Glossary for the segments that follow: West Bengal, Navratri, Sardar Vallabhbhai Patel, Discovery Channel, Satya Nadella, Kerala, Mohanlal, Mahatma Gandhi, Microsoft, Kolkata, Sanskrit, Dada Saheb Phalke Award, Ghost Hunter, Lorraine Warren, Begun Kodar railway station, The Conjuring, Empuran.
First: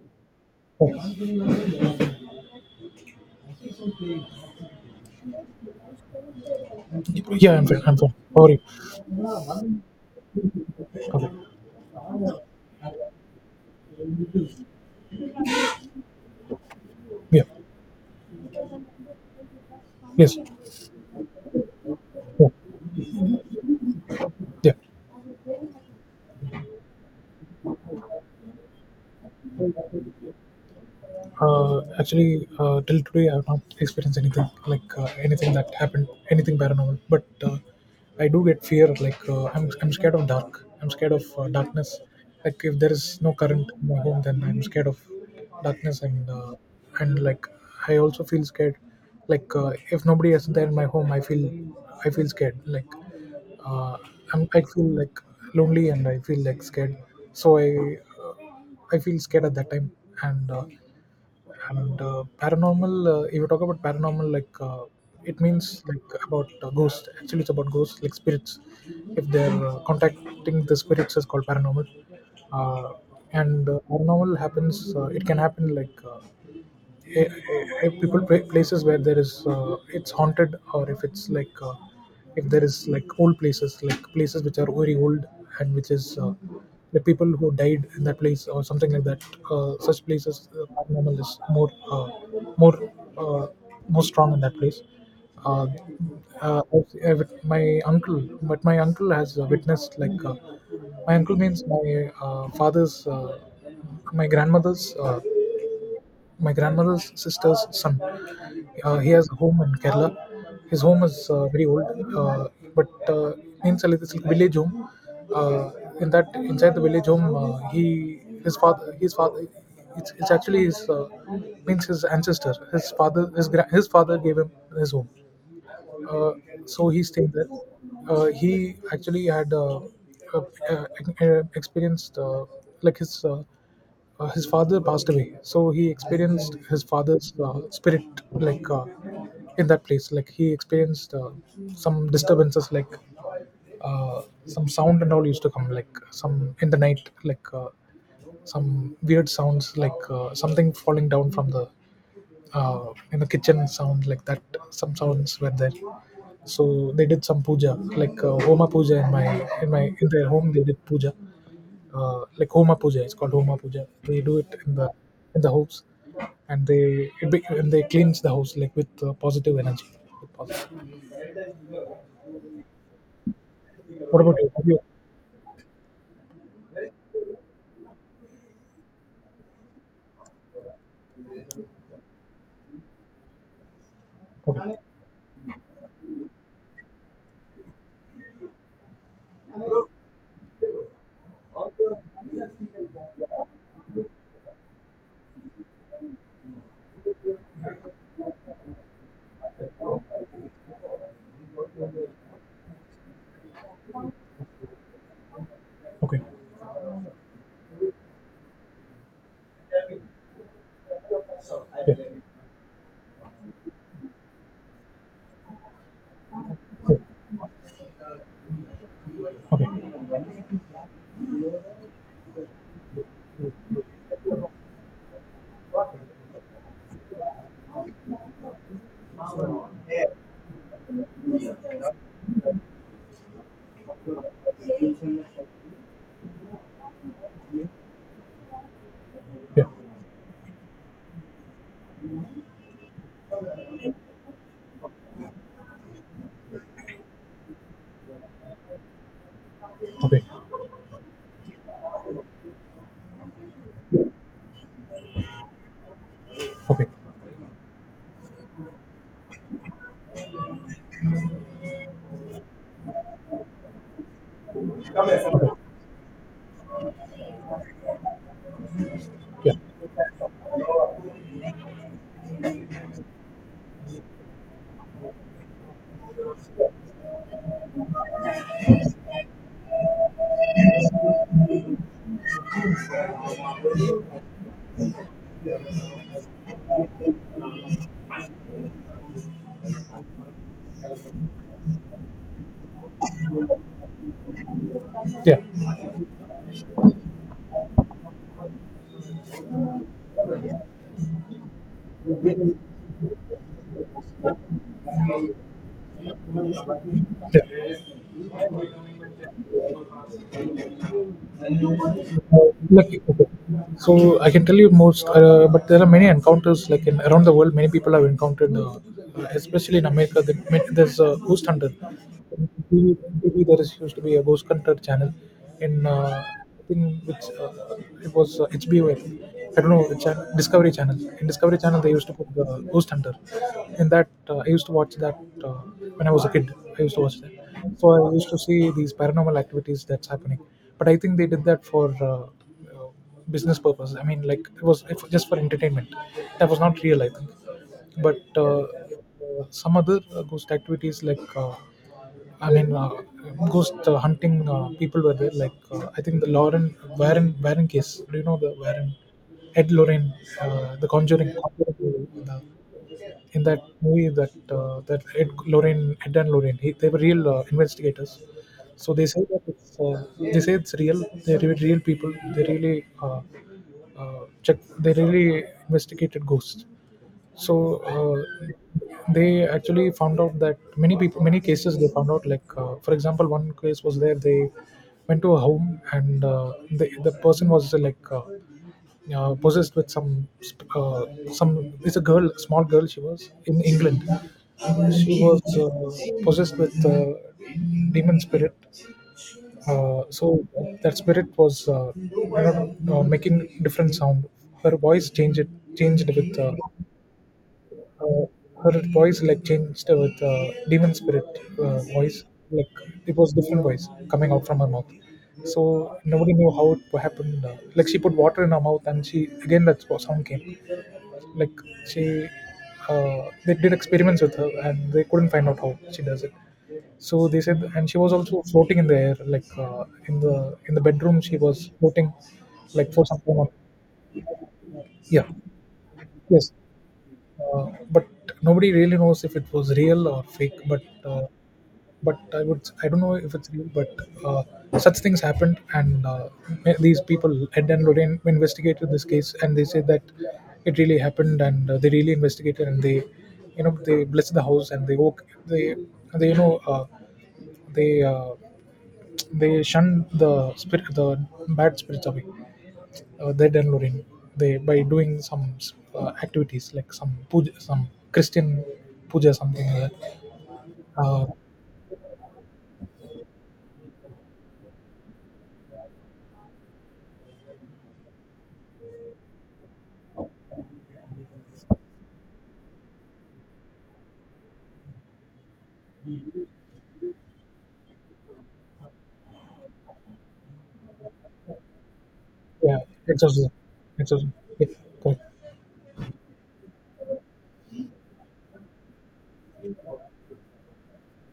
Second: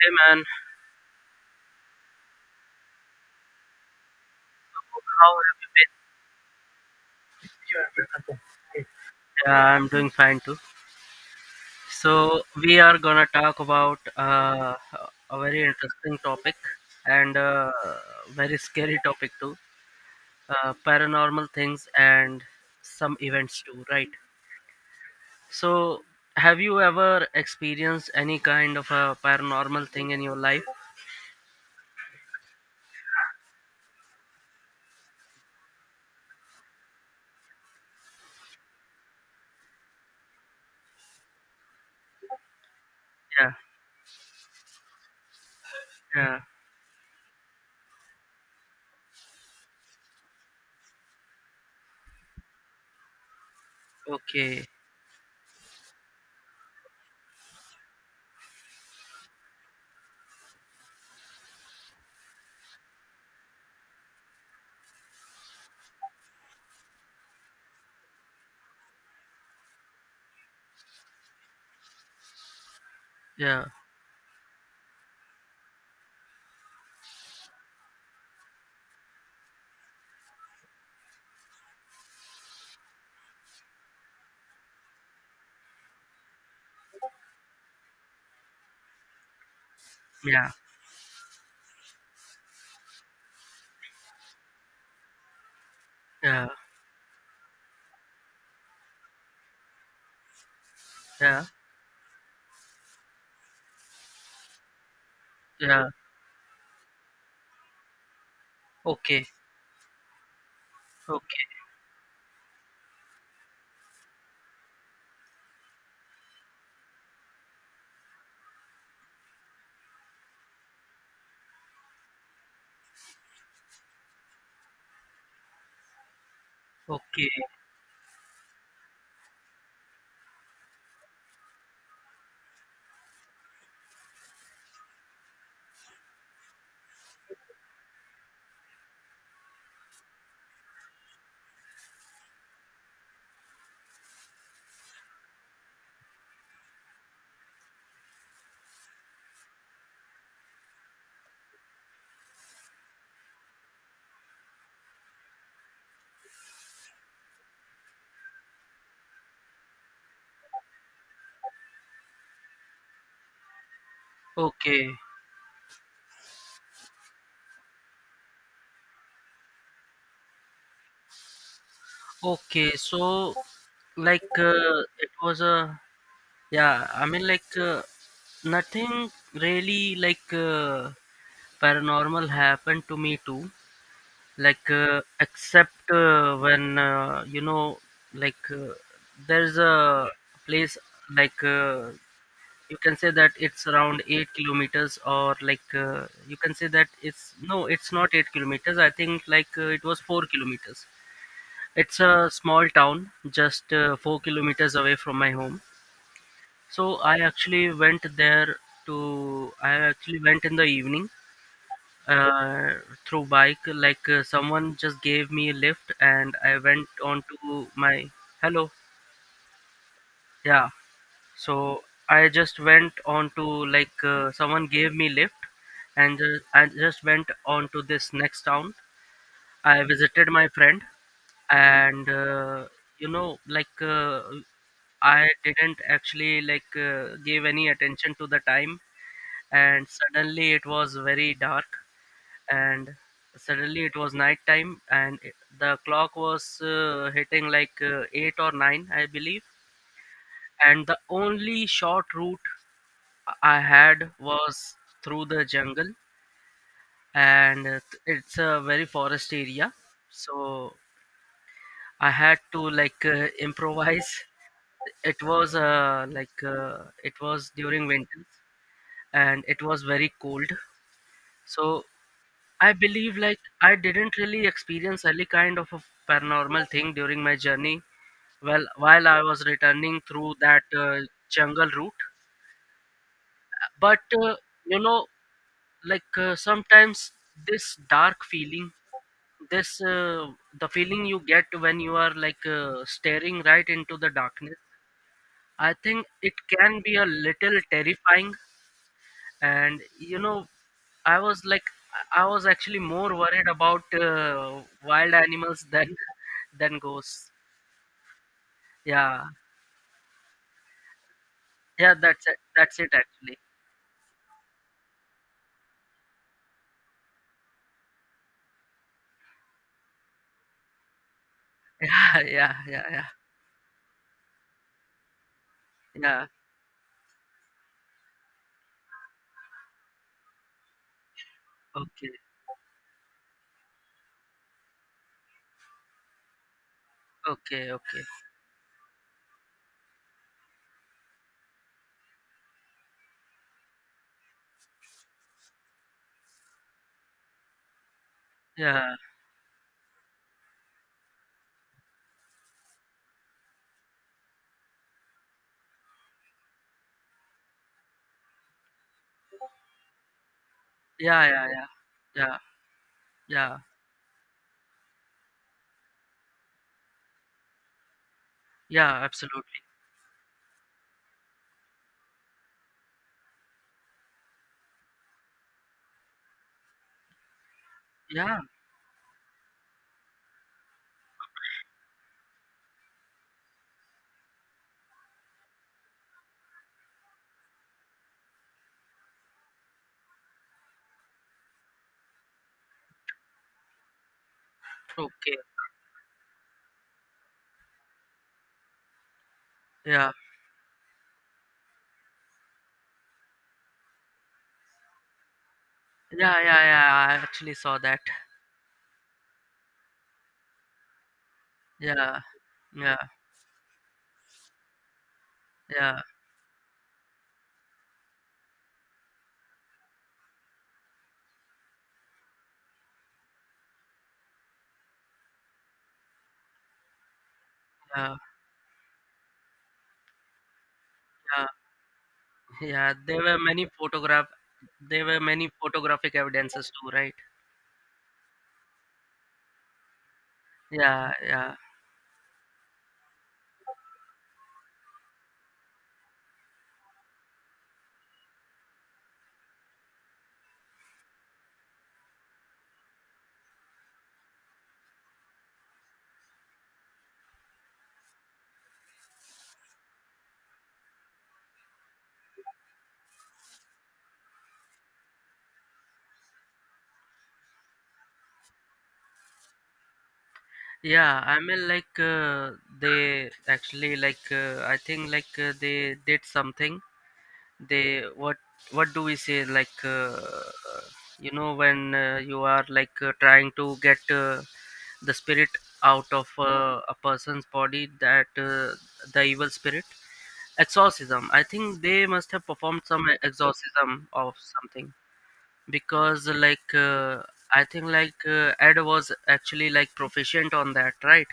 Hey man, Oh, how have you been? yeah, I'm fine. I'm fine. How are you? I'm doing fine too. Okay. So we are gonna talk about a very interesting topic and Yeah. uh, very scary topic too. Yes. Paranormal things and Yeah. some events too, right? Yeah. So have you ever experienced any kind of a paranormal thing in your life? Till today, I've not experienced anything anything that happened, anything paranormal. But I do get fear. I'm scared of dark. I'm scared of darkness. Like if there is no Yeah, current in my home, then I'm scared of darkness. Yeah, And like I also feel scared. If nobody is there in my home, I feel scared. Uh, I okay, feel like lonely and I feel like scared. So I feel scared at that time, and uh, and paranormal, if you talk about paranormal, it means like about ghosts. Actually it's about ghosts, like spirits. If they're Contacting the spirits is called paranormal. Uh, and yeah, Paranormal happens. It can happen like eh, eh, places where there is it's haunted, or if it's like, if there is like old places, like places which are very old and which is the people who died in that place or something like that. Such places, yeah, paranormal is more uh, more strong in that place. uh, yeah, my uncle, but my uncle has witnessed my uncle yeah, means my father's, my grandmother's, yeah. my grandmother's sister's son. He Okay, has a home in Kerala. His home is okay, very old, uh, but means like it's like village home. Uh, in that, inside the village home, he, his father, his father — it's actually his means his ancestor. His father, his his father gave him his home, uh, so he okay, stayed there. He actually had uh, uh, experienced like his father passed away, so he experienced his father's spirit in that place. Like he experienced some disturbances, like some sound and all used to come, like some in the night, like some weird sounds, like something falling down from the in the kitchen, sound like that. Some sounds were there, so they did some puja, like homa puja in my in my in their home. They did puja, like homa puja, it's called homa puja. They do it okay. In the house, and they cleanse the house like with positive energy, with positive. Okay, so What about you? Have you— it was a yeah, I mean nothing really paranormal happened to me too. Okay. Except when, like uh, there's a place like uh, you can say that it's around 8 kilometers or you can say that it's no it's not 8 kilometers I think it was 4 kilometers. It's a small town, just 4 kilometers away from my home. Okay. So I actually went there to. I actually went in the evening Yeah. uh, through bike. Someone just gave me a lift, and I went on to my. Hello. Okay. Yeah. So I just went on to someone gave me lift, and I just went on to this next town. I visited my friend, and you know, like uh, I didn't actually give any attention to the time, Yeah. and suddenly it was very dark, and suddenly it was night time, and the clock was hitting eight or nine, I believe, Okay. and the only short route I had was through the jungle, Okay. and it's a very forest area, so I had to improvise. It was Okay. It was during winter, and Yeah. it was very cold. So I believe like I didn't really experience any kind of a paranormal thing during my journey. Well, while I was returning through that jungle route, but you know, sometimes this dark feeling this the feeling you get when you are staring right into the darkness. Yeah. I think it can be a little terrifying, and you know, I was like, I was actually more worried about wild animals than than ghosts. Yeah. Yeah, yeah, that's it. That's it Like, okay. actually. So I can tell you most, but there are many encounters, like in around the world, many people have encountered, especially in America. There's a ghost hunter Yeah, in yeah, yeah, yeah, TV, there is, used to be, a ghost hunter channel in yeah. I think it was, HBO, think. I don't know, Discovery Channel. In Discovery Channel, they used Okay, to put Ghost Hunter. In that, I used to watch that uh, when I was a kid. I used to watch that. okay, So okay. I used to see these paranormal activities that's happening. But I think they did that for uh, business purpose. I mean, like it was, was just for entertainment. That was not real, I think. But Yeah, some other ghost activities, like I mean, uh, ghost hunting people were there. I think the Lauren Warren case. Do you know the Warren, Ed Lorraine, the yeah, Conjuring? yeah, yeah, Conjuring, yeah, in yeah, that movie, that Ed Lorraine, Ed and Lorraine, they were real investigators. So yeah. they say that Absolutely. They say it's real. They're real people. They really check. They really investigated ghosts, so Yeah. uh, they actually found out that many people, many cases, they found out, like, for example, one case was there. They went to a home and the person was possessed with some — it's a girl, small girl, she was in England. She Okay. was possessed with demon spirit. uh, Yeah, so that spirit was, you know, making different sound. Her voice changed, it changed with yeah, yeah, yeah. I actually saw that. uh, her voice like changed with demon spirit voice, Yeah, like yeah, it was different voice coming out from her mouth. So yeah, nobody knew how it happened. Like she put water in her mouth, and she again that sound came. Like she uh, they did experiments with her, and they couldn't find out how she does it. So they said, and she was yeah, also floating in the air, like, in the in the bedroom, she yeah. was floating like Yeah, for there some were time on— many photograph there were Yeah. many photographic Yes. evidences too, right? But nobody really knows if it was real or fake. But Yeah, uh, yeah. I would, I don't know if it's real, but uh, such things happened. And these people, Ed and Lorraine, investigated this case, and they said that it really happened. And they really investigated, and they, you know, they blessed the house, and they woke they they you know, they uh, they shunned the spirit, the bad spirits away. Their downloading they By doing some activities like some puja, some Christian puja, something like that. Yeah, Uh, I mean they actually I think they did something. They what do we say you know when you are trying to get the spirit out of a person's body that the evil spirit exorcism. I think they must have yeah, performed some exorcism, exorcism exorcism. of Yeah, something. correct. Because I think Ed was actually like proficient on that, right?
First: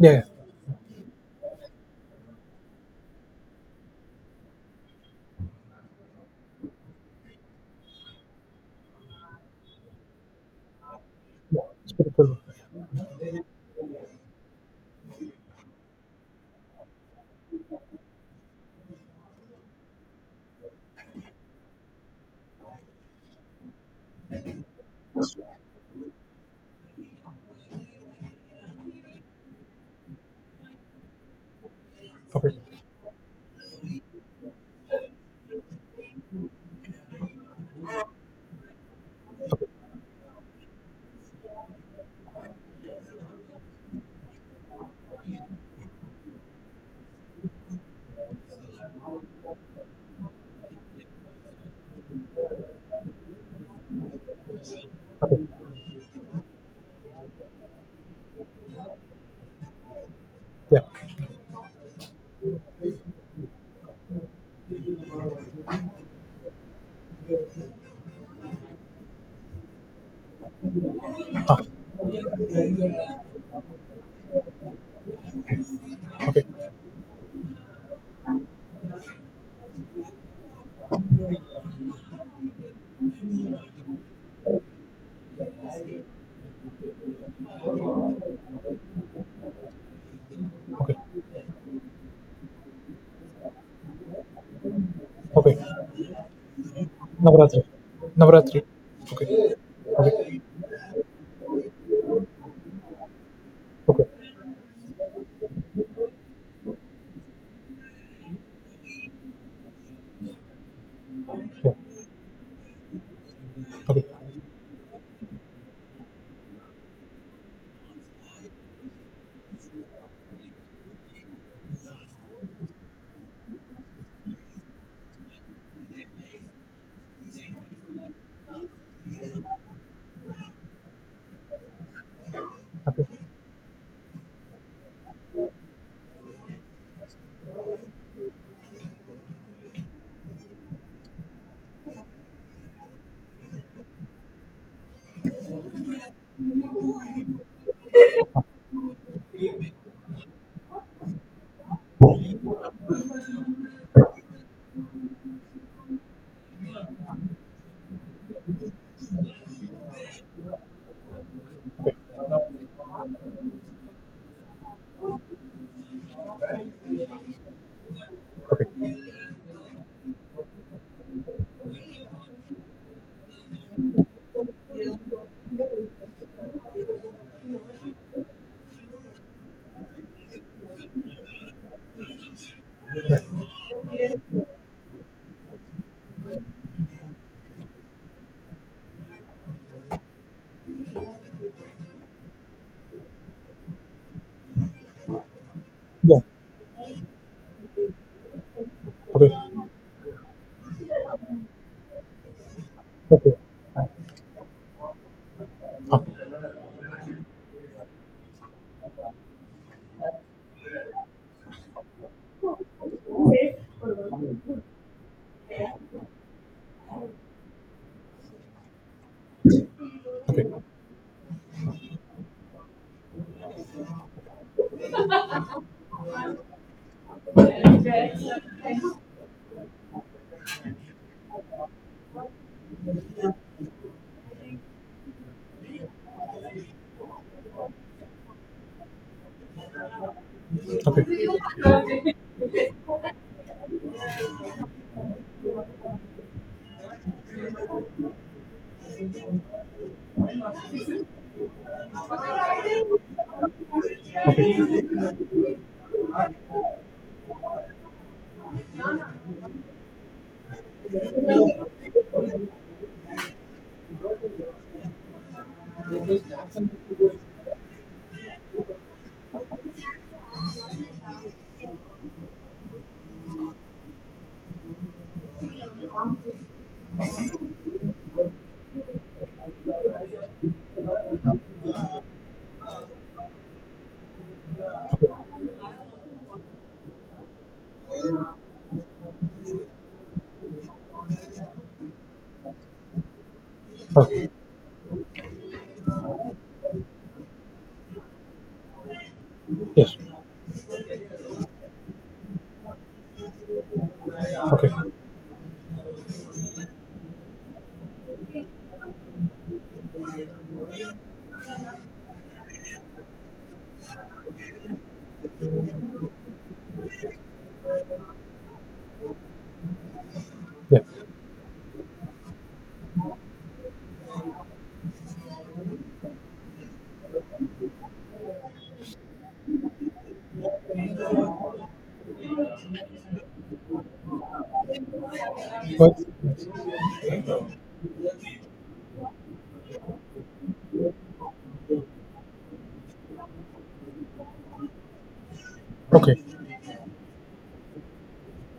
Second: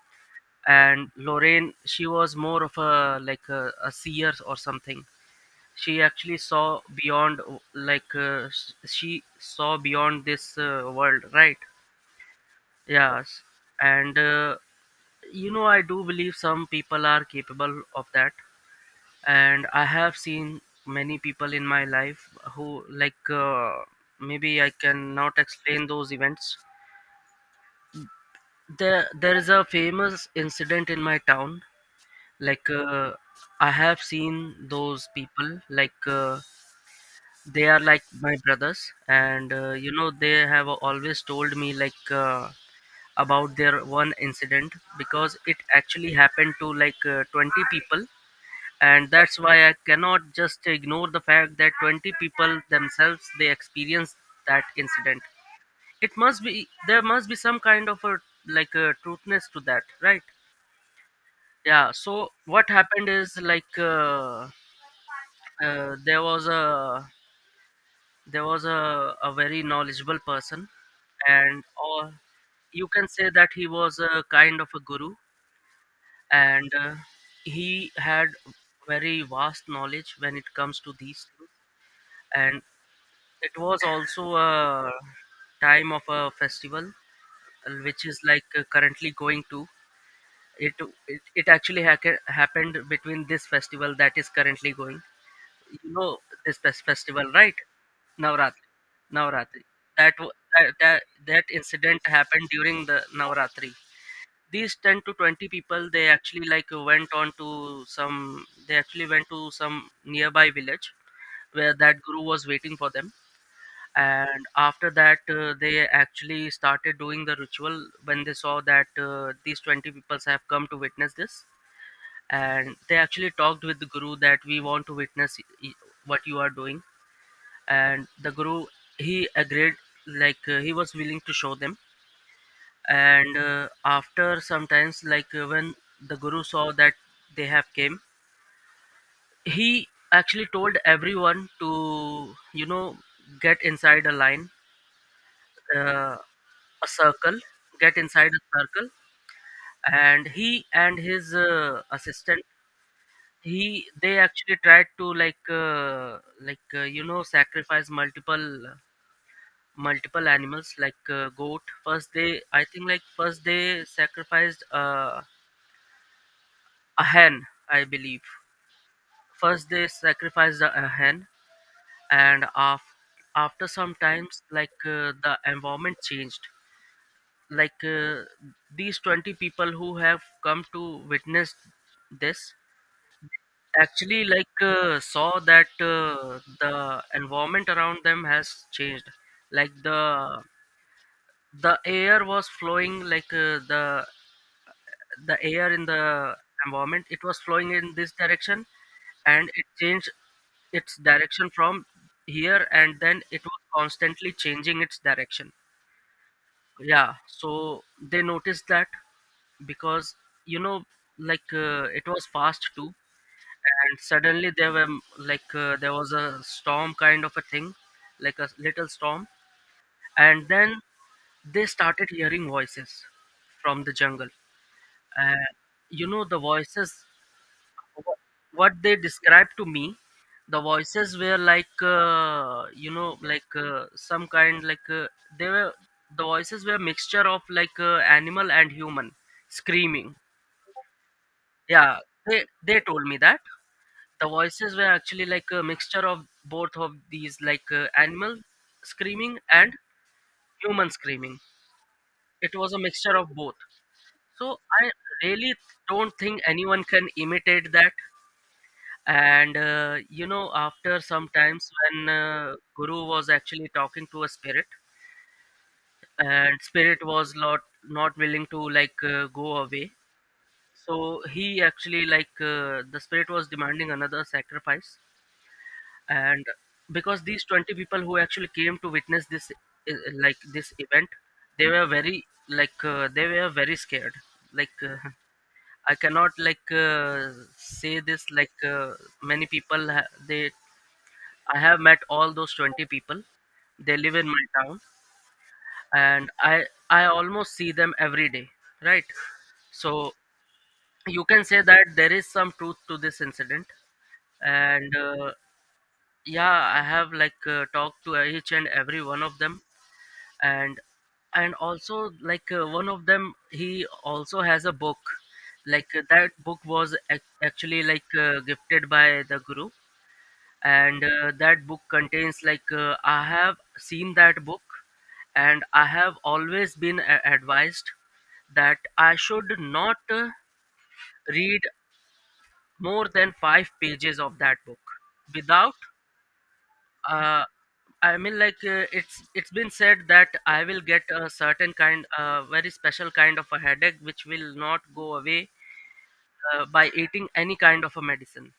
Yeah, yeah, And Lorraine, she was more of a like a seer or something. She actually saw beyond she saw beyond this world, right? yeah. Spiritual. Yes, and you know, I do believe some people are capable of that, and I have seen many people in my life who maybe I cannot explain those events. There is a famous incident in my town. Okay, Like, uh, I have seen those people. They are like my brothers, and they have always told me about their one incident, because it actually happened to 20 people, and that's why I cannot just ignore the fact that 20 people themselves they experienced that incident. It must be there must be some kind of a like a truthness to that, right? yeah. Yeah, so what happened is uh, there was a there was a very knowledgeable person, Ah, and or you can say that he was a kind of a guru. okay, And he had very vast knowledge when it comes to these things, and it was also a time of a festival, which is currently going to it. okay, It actually happened between this festival that is currently going, okay. you know, this festival, right? Navratri. Navratri. Navratri, Okay, okay, yeah, navratri, that that incident happened during the navratri. okay, These 10 to 20 people, they actually like went on to some they actually went to some nearby village where okay, that guru was waiting for them, okay, and after that they actually started doing the ritual. When they saw that these 20 people have come to witness this, and they actually talked with the guru that we want to witness what you are doing, and the guru, he agreed. He was willing to show them, and after sometimes when the guru saw that they have came, he actually told everyone to you know get inside a line, uh, a circle, get inside a circle. And he and his assistant, he they actually tried to you know, sacrifice multiple animals goat. First they I think like first they sacrificed a hen, I believe. First they sacrificed a hen, and after some times the environment changed. like uh, these 20 people who have come to witness this actually saw that the environment around them has changed. Like the air was flowing the air in yeah, the environment, it was flowing in this direction, okay, and it changed its direction from here, and then okay, it was constantly changing its direction. ah, Yeah, so they noticed that because you know it was fast too, and suddenly there were there was a storm kind of a thing, like a little storm, and then they started hearing voices from the jungle. uh, you know, the voices what they described to me, the voices were like you know like some kind like they were the voices were a mixture of animal and human screaming. Yeah, okay. They told me that the voices were actually like a mixture of both of these, animal screaming and human screaming. It was a mixture of both. So I really don't think anyone can imitate that. And you know, after some times when guru was actually talking to a spirit, and spirit was not not willing to go away, so he actually the spirit was demanding another sacrifice, and because these 20 people who actually came to witness this uh, like this event, they were very they were very scared, like. I cannot say this many people they I have met all those 20 people. They Ah, live in my town, and I almost see them every day, right? yes. So you can say that there is some truth to this incident, Okay. and yeah, I have talked to each and every one of them, and and also one of them, he also has a book. That book was actually gifted by the guru, Yeah. and that book contains I have seen that book, and I have always been advised that I should not read more than 5 pages of that book without What? uh, I mean, it's been said that I will get a certain kind, very special kind of a headache, which will not go away Okay. By eating any kind of a medicine.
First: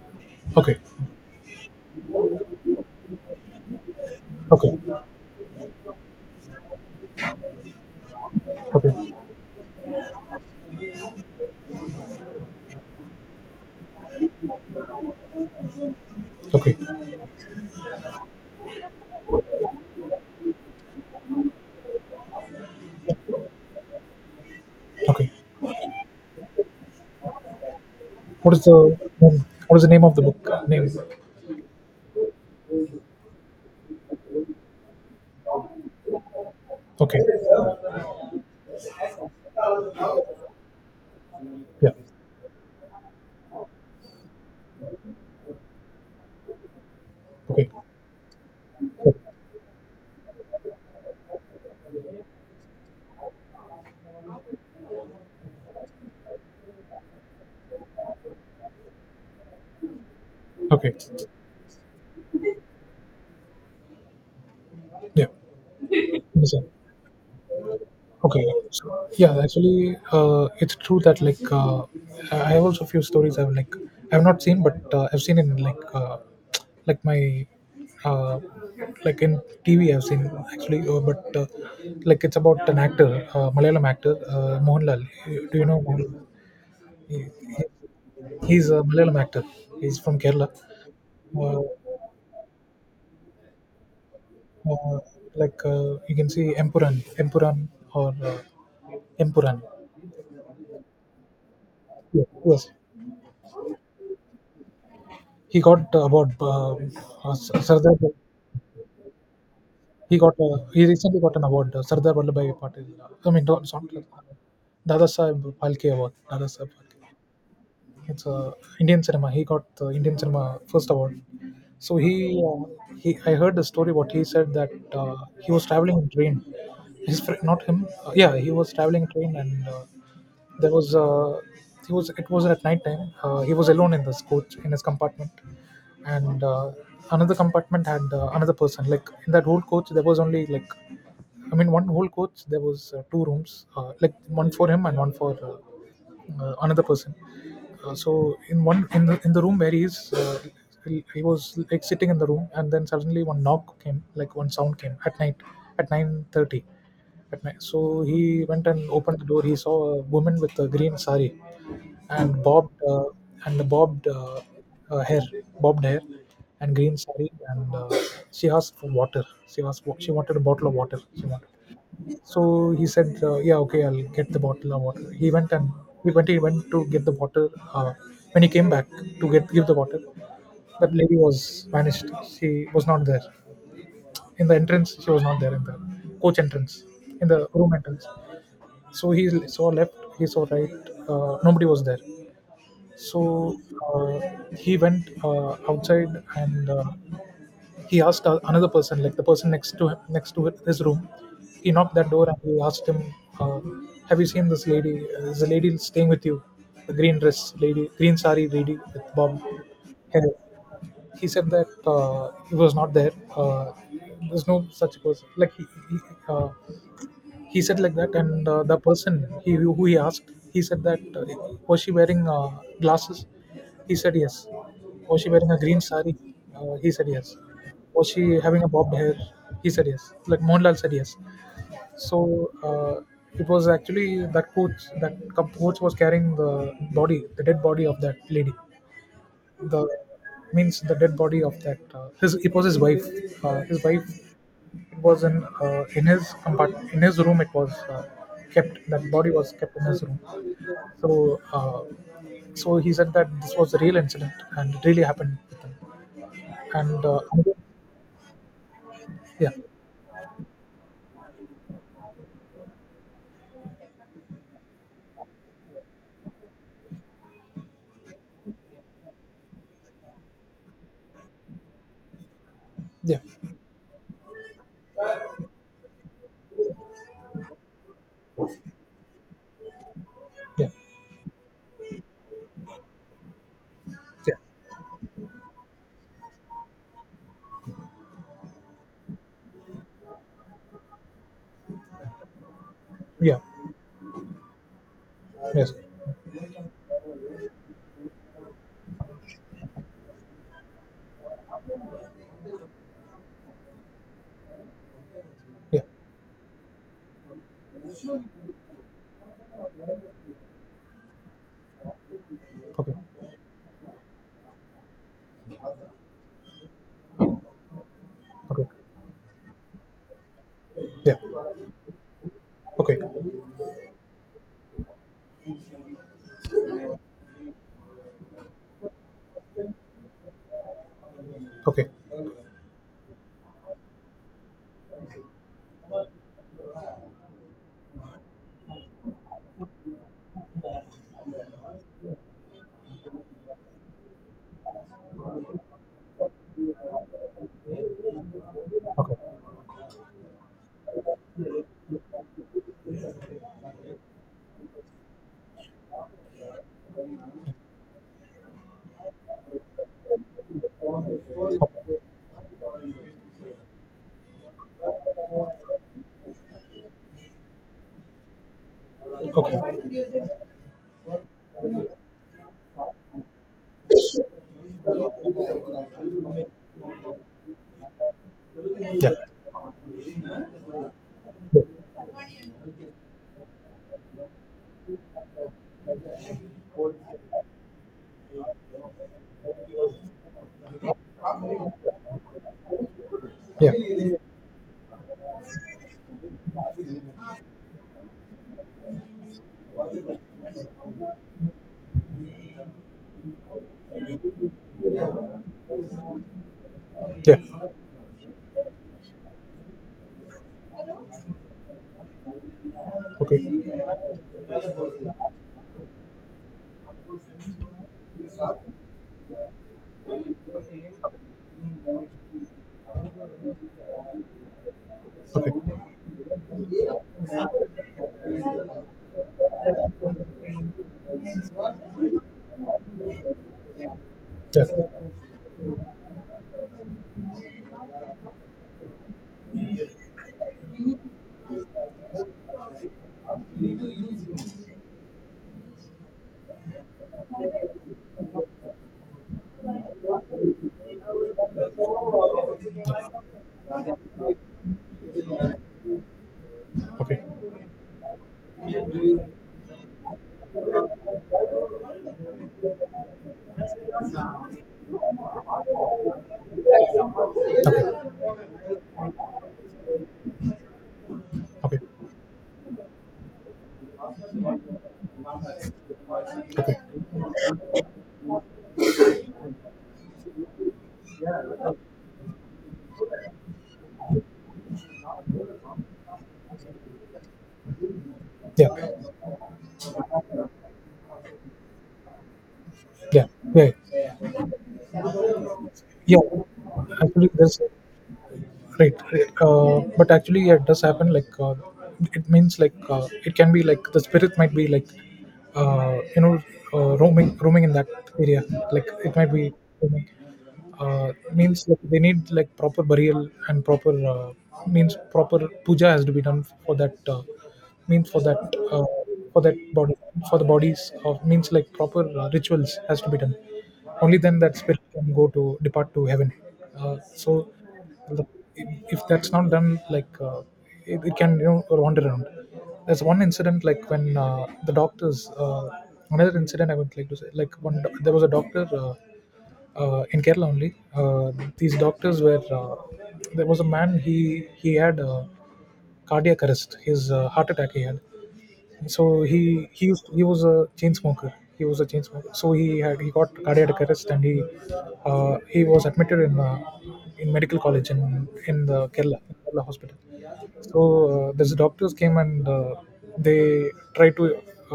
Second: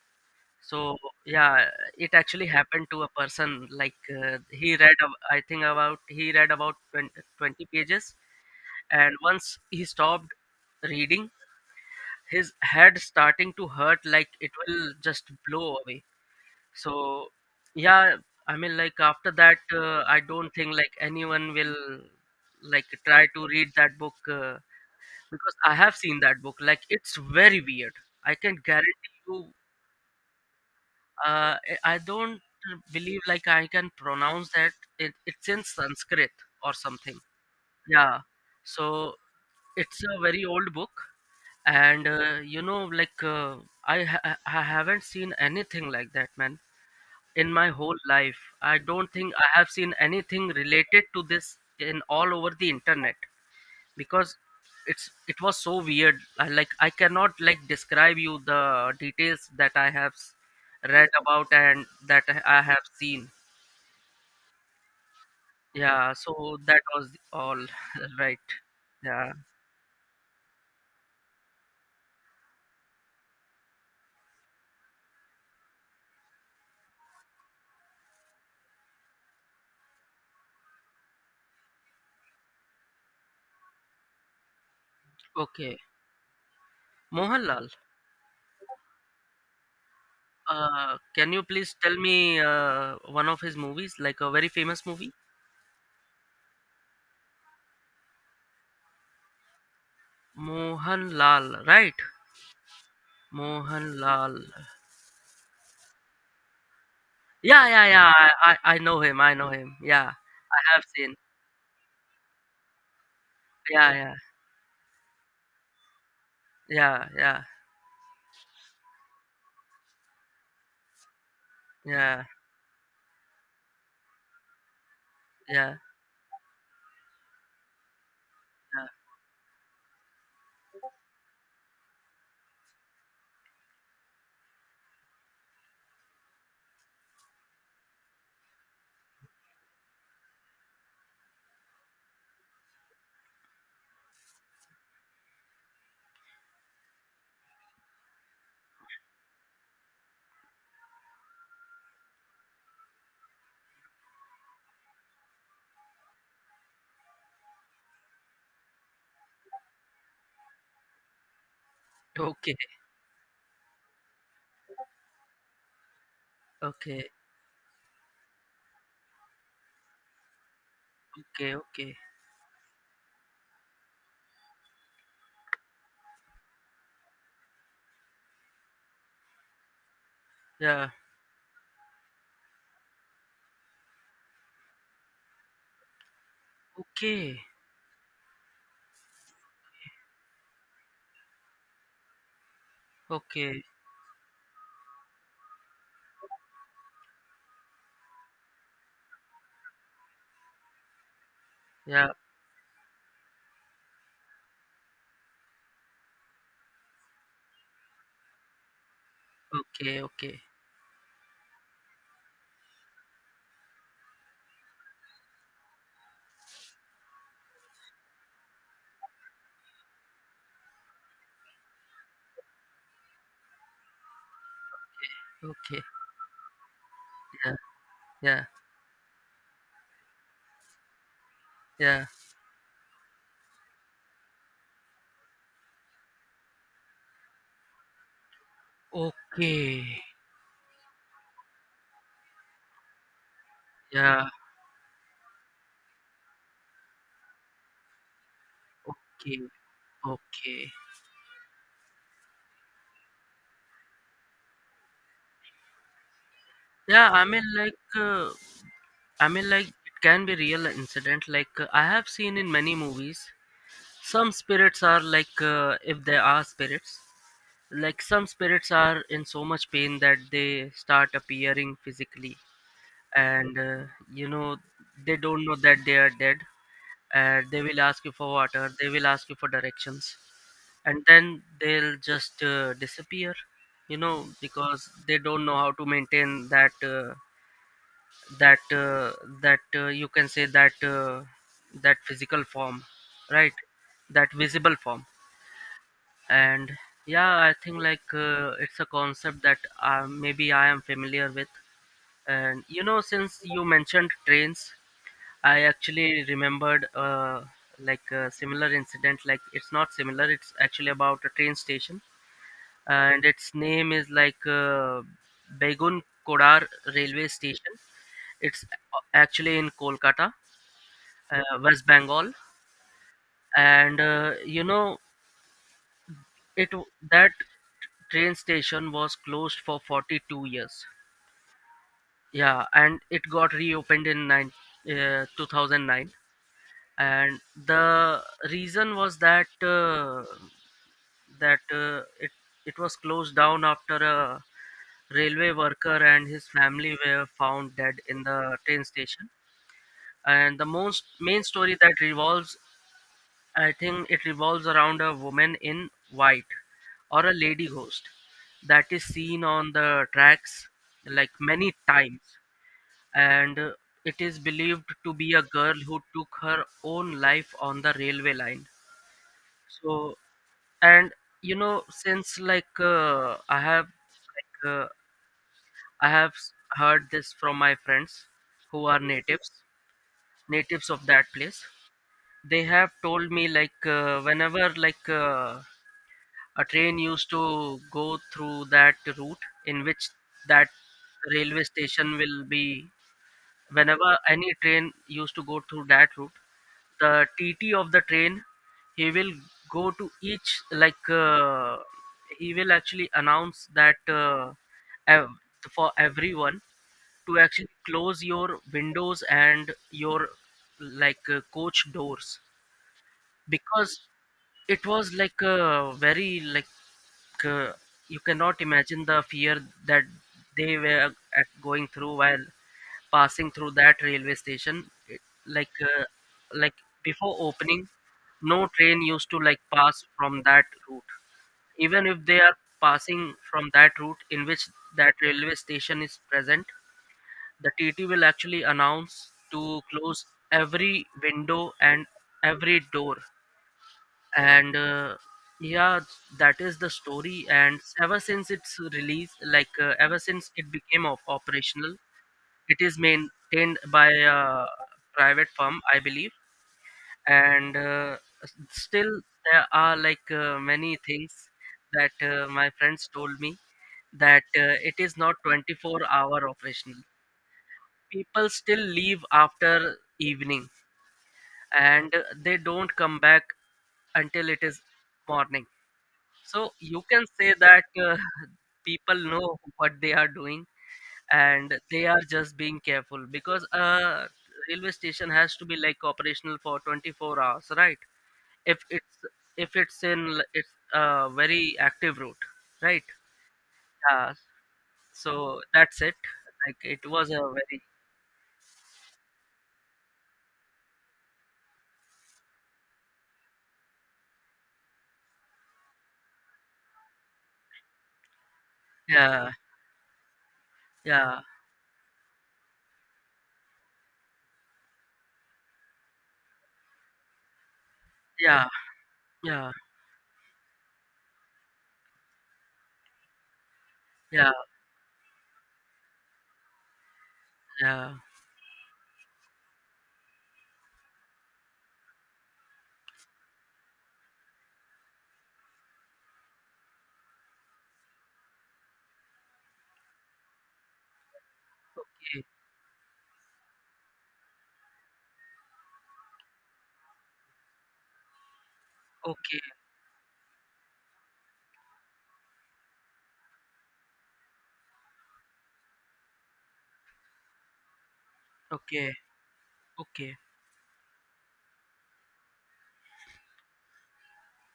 Okay. So yeah, it actually happened to a person. He Okay. read, ab- I think about he read about 20, 20 pages, and Okay. once he stopped reading, his head starting to hurt like it will just blow away. Okay. So, yeah, I mean, like after that, I don't think like anyone will like try to read that book, Okay. because I have seen that book. Like it's very weird. I What can is the guarantee you. what is the name of the book? Name. Uh, I don't believe like I can pronounce that. It, it's in Sanskrit or something. Okay. Yeah. So it's a very old book, Yeah. and I haven't seen anything like that, man, in my Okay. whole life. I don't Okay. think I have seen anything related to this in all over the internet because it was so weird. I, like I cannot like describe you the details that I have Okay. read about and that I have seen. Yeah. Yeah, so Understand. that was all right. Okay, so Yeah. yeah, actually, it's true that I have also few stories. I've like I've not seen, but I've seen in like, like my uh, like in TV I've seen, actually, but like it's about an actor, Malayalam actor, Mohanlal. Do you Okay. know Mohanlal? He, he, Mohanlal, he's a Malayalam actor. He's from Kerala. Can you Uh, please tell me one of his movies, like a very famous uh, movie? You can see Empuran, Empuran, or Empuran. Mohanlal, right? Yes. Yes. Mohanlal. He got award. Yeah, yeah, Sardar. yeah. I know him. I know him. Yeah, He got, I uh, have he seen. recently got an award. Sardar Vallabhbhai Patel — I mean, not Yeah, Sardar, yeah, Dada Saheb Phalke Award. Dada Saheb yeah, Phalke, yeah, it's a Indian cinema. He got the Indian cinema first award. So yeah, he, uh, he, I heard the story. What he said that he was yeah, traveling in train. His friend, not him. Yeah, he was yeah. traveling in train, and there was he was. It was at night time. He was alone in this coach, in his compartment, and another compartment had another person. Like in that whole coach, there was only like, I mean, one whole coach. There was two rooms, like one for him and one for another person. So in one in the room where he is, he was like sitting in the room, and then suddenly one knock came, like one sound came at night, at 9:30 at night. So he went and opened the door. He saw a woman with a green sari, and Okay, bobbed hair, bobbed hair, and green okay, sari, and she asked for water. She wanted a bottle of water. She wanted. okay, okay. So he said, "Yeah, okay, I'll get the bottle of water." He went and he went. He went to get the bottle. When he came back to get give the bottle, Yeah. that lady was vanished. She was not there in the entrance. She was not there in the coach entrance, in Okay. the room entrance. So he saw left. He saw right. Nobody was there. So Okay. uh, he went outside, and he asked another person, like the person next to him, next to his room. He knocked that Yeah. door and he asked him, uh, "Have you seen this lady? There's a lady staying with you, the green dress lady, green sari lady with bob Okay. hair." Okay. He said that he was not there. There's no such person. He, uh, he said like that, and the person, he who he asked, he said that, "Was she wearing glasses?" He said yes. "Was she wearing a Okay. green sari?" He said yes. Yeah. "Was she Yeah. having a bobbed hair?" He said yes. Like Mohanlal said yes. Yeah. So uh, it was actually, that coach, that coach was carrying the body, the dead body of that lady, the Okay. means the dead body of that his it was his wife, his Yeah. wife. It was in in his room. It was kept. That body Okay. was kept in his room. Okay. So uh, so he said that this was a real incident and it really happened with him. And Yeah. I mean, like, uh, I mean, yeah, like, it can be real incident. Like, I have seen in many movies, some spirits are like, if there are spirits, like some spirits are in so much pain that they start appearing physically yeah, and uh, you know they don't know that they are dead, and they will ask you for water, they will ask you for directions, yeah, and then they'll just disappear, yeah, because they don't know how to maintain that that uh, you can say that that physical form, yeah, right, that visible form. yes, And yeah, I think like it's a concept that maybe I am familiar with. And you know, since you mentioned trains, I yeah, actually remembered like a similar incident. Like, it's not similar, it's actually about a train station, okay, and its name is like Begun Kodar railway station. It's okay, actually in Kolkata, yeah, West Bengal. okay, And you know, that train station was closed for 42 years. okay, okay, Yeah, and it got reopened in 2009. And the reason was that that it it was closed down after a railway worker and his family were found dead in the train station. And the most main story that revolves, I think it revolves around a woman in white, or a lady ghost that is seen on the tracks like many times. And it is believed to be a girl who took her own life on the railway line. okay, So, and you know, since like heard this from my friends who are yeah, natives, natives of that place. They have told me like whenever like a train used to go through that route in which that railway station will be. yeah, Whenever yeah, any train used to go through that route, the TT of the train, he will go to each, like he will actually announce that ev- for everyone yeah, to actually close your windows and your, like coach doors, okay, because it was like a very like uh, you cannot imagine the fear that they were at, going through while passing through that railway station. It- okay, like uh, like Before opening, no train used to like pass from that route. Even if they are passing from that route in yeah. which that railway station is present, the TT will actually announce to close every window and every door. And yeah, that is the story. And ever since its release, like ever since it became operational, Okay. it is maintained by a private firm, I believe. Okay. And still there are like many things that my friends told me, that it is not 24-hour operational. People still leave after evening, Okay. and they don't come back until it is morning. So you can say that people know what they are doing and they are just being careful, because uh, railway station has to be like operational for 24 hours, right? Yeah. If it's, Yeah. It's a very active route, right? Yeah. Yeah. So that's it. Yeah. Like it Actually, was a there's very, Right, right. But actually, yeah, it does happen. It means, it can be like the spirit might be, uh, you know roaming in that area. Like it might yeah. be roaming. Yeah, Means like They need like proper burial and proper, means proper puja has to be done for that means yeah, uh, for that yeah, body. For the bodies of means like Proper rituals has to be done. Only then yeah, that spirit can go to depart to heaven. uh, so yeah, the, if that's not done, it can, you know, wander around. There's one incident like when the doctors Another incident I would like to say, like there was a doctor, in Kerala only. Uh, these doctors were Okay, There was a man. He had a cardiac arrest. His Heart attack he had. so he okay, he used he was a chain smoker. He was a chain smoker, so he got cardiac arrest and he was admitted in, in medical college, in in the okay, kerala Kerala hospital. okay. So these doctors came and, they try to,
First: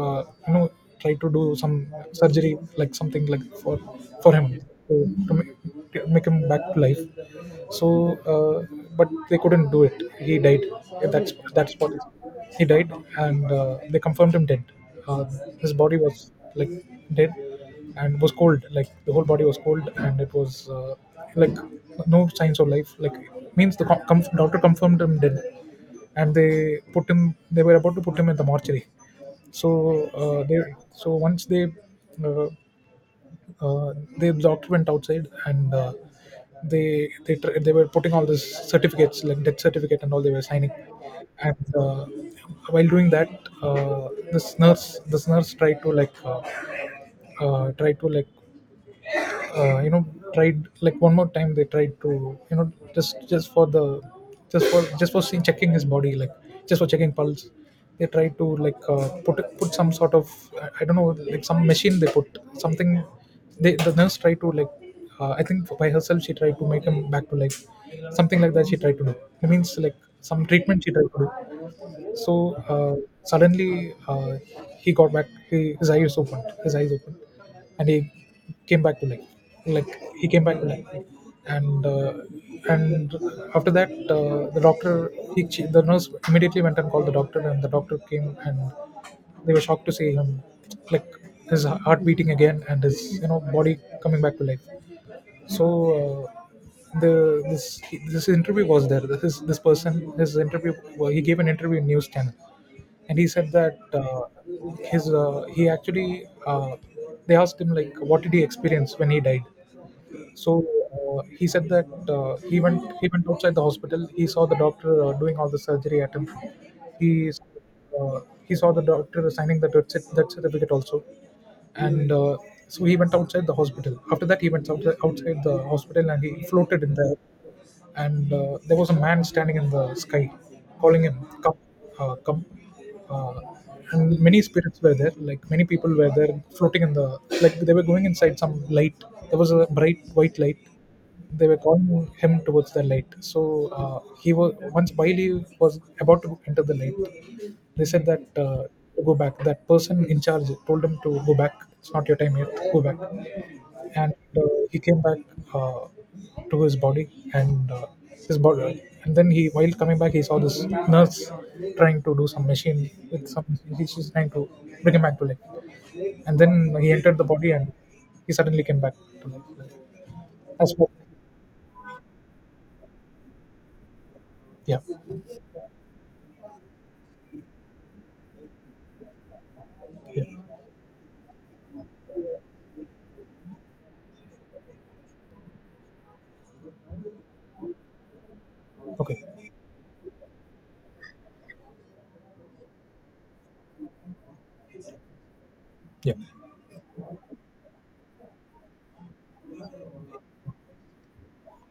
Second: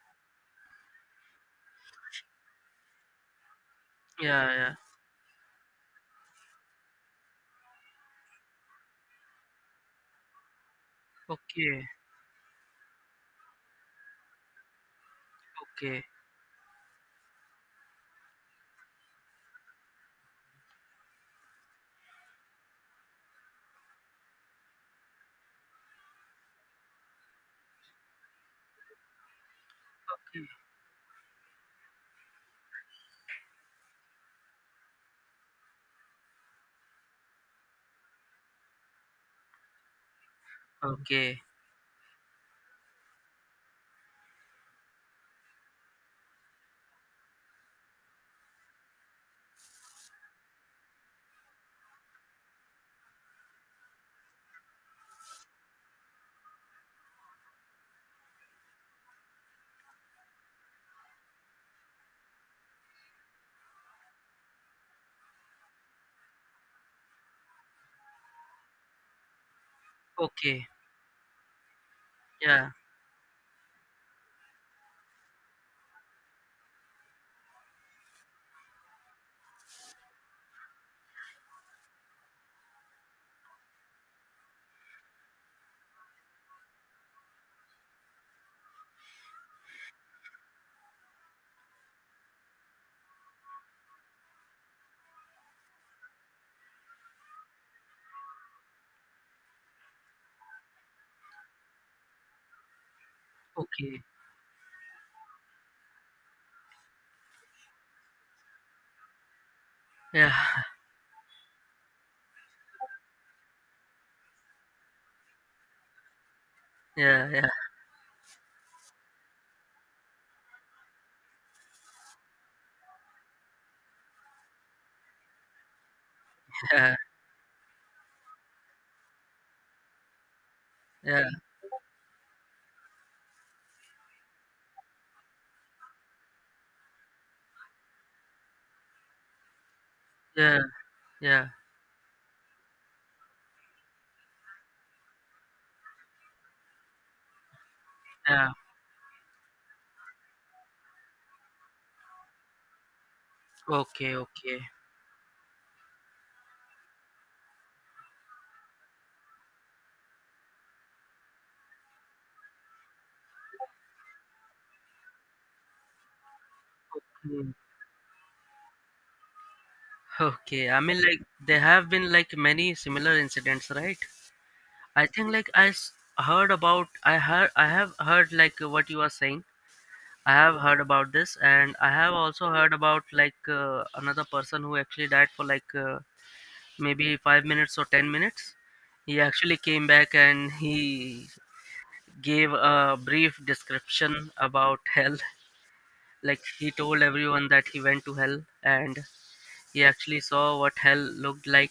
uh, you know try to do some surgery, like something, like for Yeah, him, yeah. to, to make, to make him back to life. so uh, but they couldn't do it. He died. Yeah, that's Okay, what. He died, and they confirmed him dead. uh, his body okay, was, like, dead, and it was cold. Like, the whole body was cold, and it was, like no signs of life. Like means the com- com- Doctor confirmed him dead, and they put him they were about to put him in the mortuary. so uh, okay. they so once they uh, uh, the doctor went outside, and, they were putting all these certificates, like death certificate and all, they were signing. Okay, And while doing that, uh, this nurse this nurse tried to, like tried to like you know tried, like, one more time. They tried to, you know, just for the just for seeing, checking his body, like just for checking pulse. They tried to, put some sort of, I don't know, like some machine. They put something. The nurse tried to, like, I think by herself, she tried to make him back to life, something like that she tried to do. It means like some okay, treatment she tried to do. So, yeah, uh, suddenly, uh, he got back. His eyes opened. His eyes opened and he came back to life. Like, he came back to life. And uh, and after that, the doctor, he, ch- the nurse immediately went and called the doctor, and the doctor came, and they were shocked to see him, like, his heart beating again and his, you know, body coming back to life. So, the this this interview was there. This is this person. His interview Well, he gave an interview in news channel, and he said that, okay, his he actually they asked him, like, what did he experience when he died. yeah, So, he said that, he went outside the hospital. He saw the doctor, doing all the surgery at him. yeah, He yeah, uh, he saw the doctor signing the death certificate also. And, so he went outside the hospital. After that, he went outside the hospital, and he floated in yeah, there. And there was a man standing in the sky, calling him, yeah, come, come. uh, and many spirits were there. Like, many people were there floating in the, like, they were going inside some light. There was a bright white yeah, light. They yeah, were calling him towards the light. So, he was, once bailey was, about to enter the light. They said that, yeah. To go back. That person in charge told him to go back. It's not your time yet, go back. And Okay, okay, he came back, uh, to his body. And, then he, while coming back, he saw this nurse trying to do some machine with some. She's trying to bring him back to life. And then he entered the body, okay, and he suddenly came back to life. okay. That's I what. mean, like, there have been like many similar incidents, right? Yeah, I think like heard about, I have heard like what you are saying. yeah, I have heard about this, and I have also heard about like another person who actually died for like maybe 5 minutes or 10 minutes. He okay, actually came back and he gave a brief description about hell. yeah, Like, he told everyone that he went to hell and he actually saw what hell looked like,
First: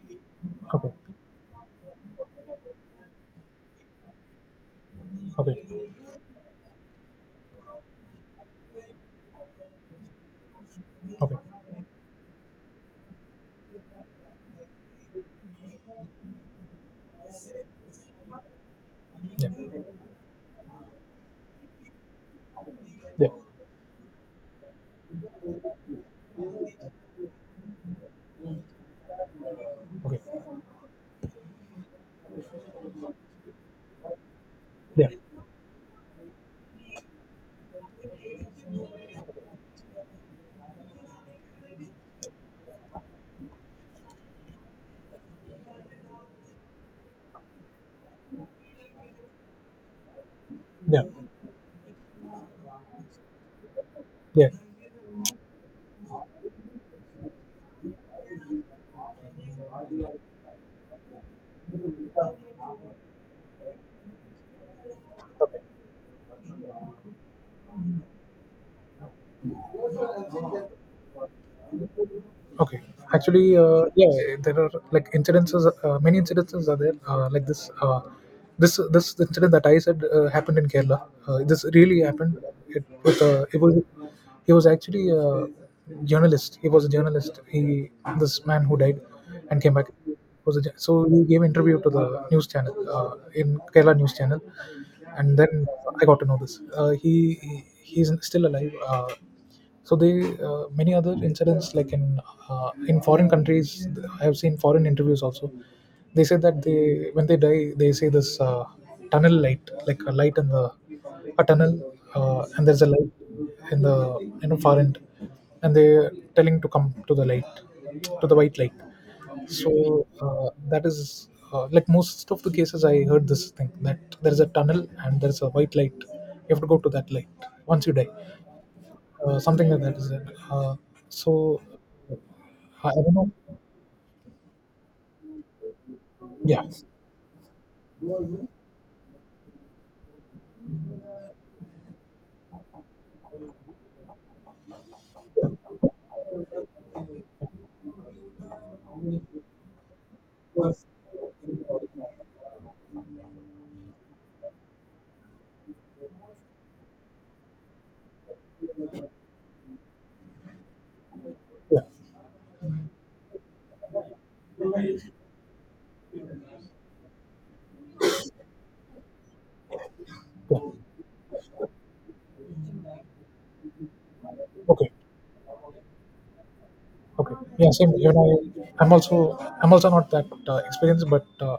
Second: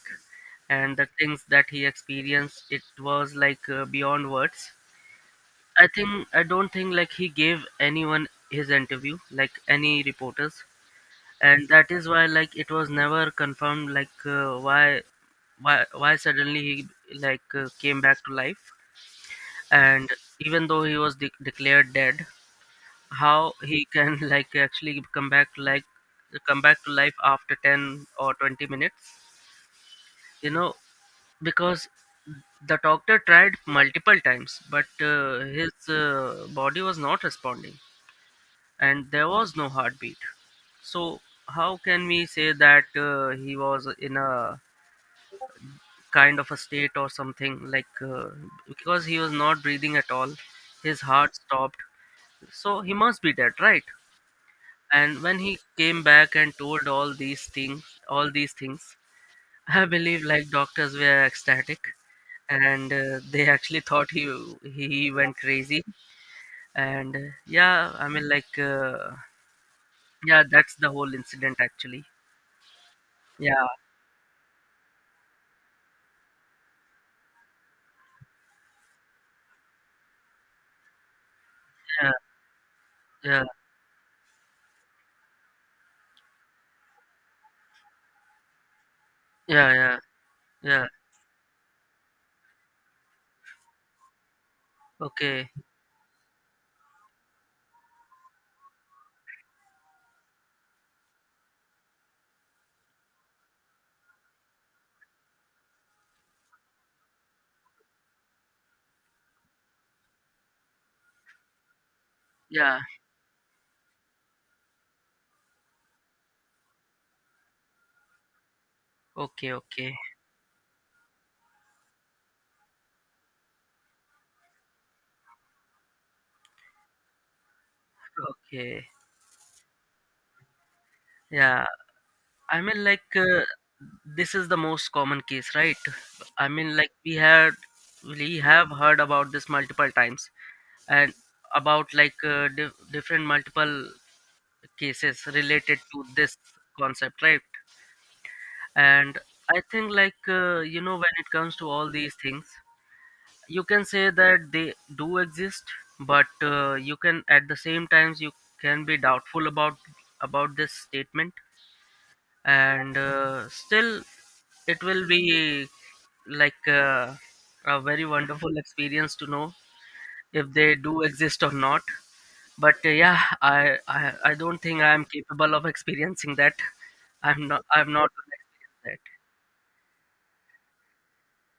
okay, and the things that he experienced. It was like beyond words. I okay, think, I don't think like he gave anyone his interview, like any reporters, okay, and that is why like it was never confirmed like why suddenly he, like came back to life, yeah, and even though he was declared dead, yeah, how he can like actually come back, like come back to life after 10 or 20 minutes, okay, you know. Because the doctor tried multiple times, but yeah, his body was not responding, and there was no heartbeat. So how can we say that he was in a kind of a state or something, like because he was not breathing at all, his yeah, heart stopped. So he must be dead, right? yeah, And when he came back and told all these things, all these things I believe like doctors were ecstatic, and they actually thought he went okay. crazy. And yeah, I mean, like yeah, that's the whole incident actually. Okay. Actually, Yeah, yeah, there are, like, incidences. Many incidences are there. Like this, this this incident that I said happened in Kerala. This really yeah, happened. It with, yeah, it was, he was actually a journalist. He was a journalist. He, this man who died and yeah, came back, yeah, was a, yeah. so he gave interview to the news channel, in Kerala news channel. And Okay. then I got to know this. He's still alive. So they, many other incidents, like in, in foreign countries. I have seen foreign interviews also. They say that they, when they die, they say this, tunnel light, like a light in the, a tunnel. And Yeah. there's a light in the, you know, far end, and they're telling to come to the light, to the white light. Okay, So, okay, that is like, most of the cases, I heard this thing that there's a tunnel and there's a white light. You have to go to that light once you die. okay. Something like that is it. Uh, so Yeah. I mean, I like don't know. This is the most common case, right? i Yeah. mean like we had we have heard about this multiple times, and about like different multiple cases related to this concept, right? And I think like you know, when it comes to all these things, you can say that they do exist, but you can, at the same times, you can be doubtful about, this statement. Yeah. And still, it will be like a very wonderful experience to know if they do exist or not. But yeah, I don't think Okay. I am capable of experiencing that. Okay. I'm not, Yeah. Same. You know, gonna experience that. I'm also not that experienced, but